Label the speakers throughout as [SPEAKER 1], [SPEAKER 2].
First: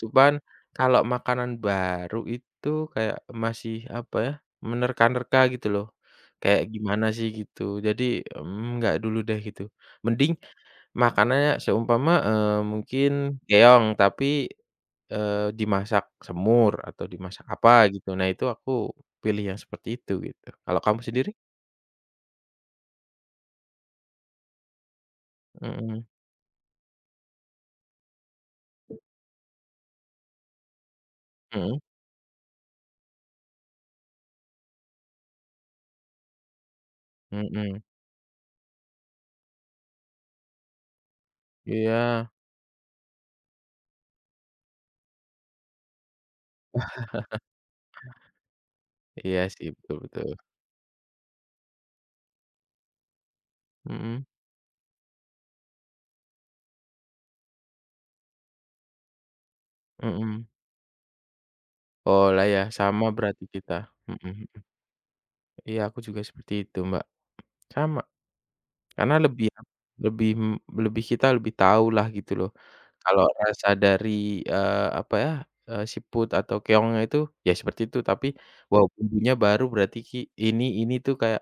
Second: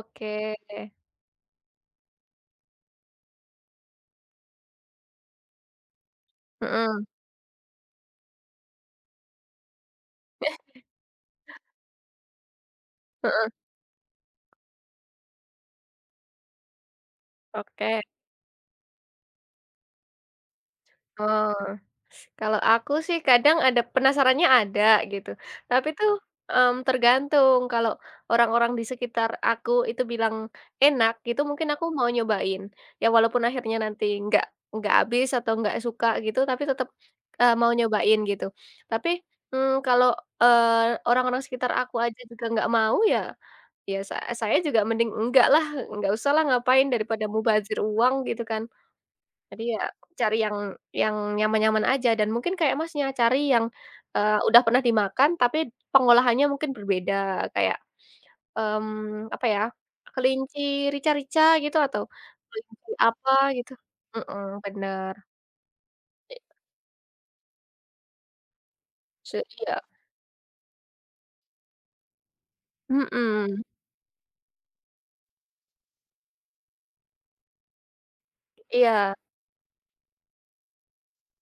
[SPEAKER 1] Cuman kalau makanan baru itu kayak masih apa ya, menerka-nerka gitu loh, kayak
[SPEAKER 2] Mhm.
[SPEAKER 1] gimana sih gitu, jadi, mmm, nggak dulu deh gitu. Mending makanannya seumpama, eee, mungkin
[SPEAKER 2] Heeh.
[SPEAKER 1] keong, tapi, eee, dimasak semur, atau dimasak apa
[SPEAKER 2] Oke.
[SPEAKER 1] gitu, nah itu aku pilih yang seperti itu gitu. Kalau kamu sendiri?
[SPEAKER 2] Oh. Kalau aku sih kadang ada penasarannya ada gitu, tapi
[SPEAKER 1] Mhm.
[SPEAKER 2] tuh, mmm, tergantung, kalau orang-orang di sekitar aku itu bilang enak gitu, mungkin
[SPEAKER 1] Mhm.
[SPEAKER 2] aku mau nyobain, ya walaupun akhirnya nanti nggak nggak habis atau nggak suka gitu, tapi tetep, eee, mau
[SPEAKER 1] Mhm.
[SPEAKER 2] nyobain gitu, tapi, mmm, kalau, eee, orang-orang sekitar aku aja
[SPEAKER 1] Iya.
[SPEAKER 2] juga gak mau ya, ya sa saya juga mending nggak lah, nggak usah lah, ngapain, daripada mubazir uang gitu kan.
[SPEAKER 1] Iya
[SPEAKER 2] Jadi
[SPEAKER 1] sih,
[SPEAKER 2] ya
[SPEAKER 1] betul
[SPEAKER 2] cari
[SPEAKER 1] betul.
[SPEAKER 2] yang yang nyaman-nyaman aja dan mungkin kayak Masnya, cari yang,
[SPEAKER 1] Mhm.
[SPEAKER 2] eee, udah pernah dimakan tapi pengolahannya mungkin berbeda kayak, mmm, apa ya,
[SPEAKER 1] Mhm.
[SPEAKER 2] kelinci rica-rica gitu, atau
[SPEAKER 1] Oh, lah ya
[SPEAKER 2] kelinci
[SPEAKER 1] sama
[SPEAKER 2] apa
[SPEAKER 1] berarti
[SPEAKER 2] gitu,
[SPEAKER 1] kita, mhm mhm.
[SPEAKER 2] mhm, bener.
[SPEAKER 1] Iya aku juga
[SPEAKER 2] I
[SPEAKER 1] seperti itu Mbak. Sama. Karena
[SPEAKER 2] Se
[SPEAKER 1] lebih ap
[SPEAKER 2] iya.
[SPEAKER 1] lebih, mmm, lebih kita lebih tahu lah gitu loh kalau
[SPEAKER 2] Mhm.
[SPEAKER 1] rasa dari, eee, apa ya, EEE, siput atau keongnya itu ya seperti itu, tapi wow
[SPEAKER 2] Iya.
[SPEAKER 1] bumbunya baru berarti ki ini ini tuh kayak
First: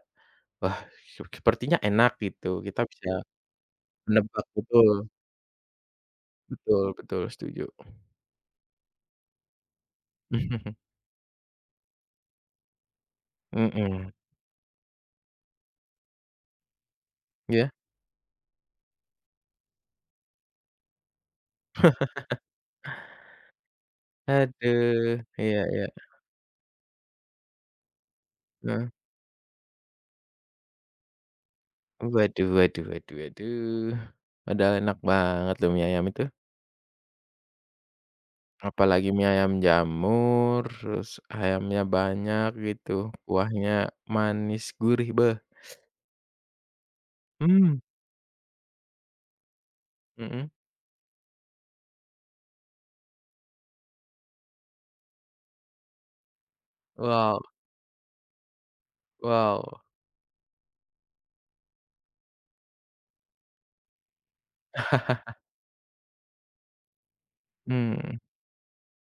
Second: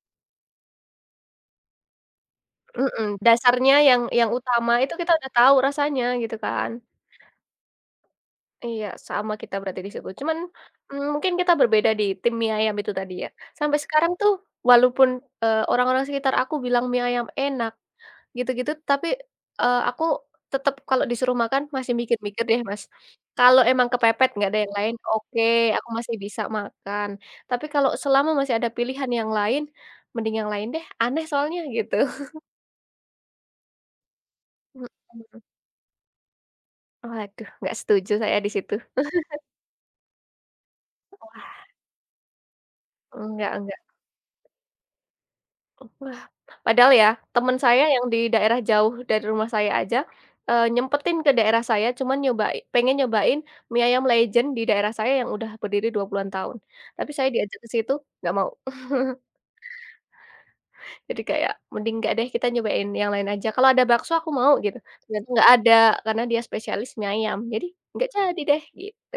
[SPEAKER 1] wah sur sepertinya enak gitu, kita bisa
[SPEAKER 2] Mhm, dasarnya yang yang
[SPEAKER 1] menebak,
[SPEAKER 2] utama
[SPEAKER 1] betul.
[SPEAKER 2] itu kita udah tahu rasanya gitu kan.
[SPEAKER 1] Betul betul, setuju.
[SPEAKER 2] Iya sama kita berarti di situ, cuman, mmm, mungkin kita berbeda di tim mie ayam itu tadi ya, sampai sekarang
[SPEAKER 1] Mhm.
[SPEAKER 2] tuh walaupun, eee, orang-orang sekitar aku bilang mie ayam
[SPEAKER 1] Iya.
[SPEAKER 2] enak gitu-gitu, tapi, eee, aku tetep kalau disuruh makan masih mikir-mikir deh, Mas, kalau emang kepepet nggak ada yang lain,
[SPEAKER 1] Aduh,
[SPEAKER 2] oke
[SPEAKER 1] iya iya.
[SPEAKER 2] aku masih bisa makan, tapi kalau selama masih ada
[SPEAKER 1] Heeh.
[SPEAKER 2] pilihan yang lain mending yang lain deh, aneh soalnya gitu.
[SPEAKER 1] Waduh waduh waduh waduh. Padahal enak
[SPEAKER 2] Mhm.
[SPEAKER 1] banget loh mie ayam itu.
[SPEAKER 2] Aduh gak setuju saya di situ.
[SPEAKER 1] Apalagi mie ayam jamur, terus
[SPEAKER 2] Wah.
[SPEAKER 1] ayamnya banyak gitu,
[SPEAKER 2] Enggak enggak.
[SPEAKER 1] kuahnya manis gurih, beh.
[SPEAKER 2] Wah, padahal ya temen
[SPEAKER 1] Mmm.
[SPEAKER 2] saya yang di daerah jauh dari rumah saya aja,
[SPEAKER 1] Mhm.
[SPEAKER 2] eee, nyempetin ke daerah saya cuma nyoba pengen nyobain mie ayam legend di daerah saya yang udah berdiri 20-an tahun, tapi saya
[SPEAKER 1] Wow.
[SPEAKER 2] diajak ke situ nggak mau.
[SPEAKER 1] Wow.
[SPEAKER 2] Jadi kayak mending nggak deh, kita nyobain yang lain aja. Kalau ada bakso aku mau gitu, ternyata nggak ada, karena dia spesialis mie ayam, jadi nggak
[SPEAKER 1] Mmm.
[SPEAKER 2] jadi deh, gitu.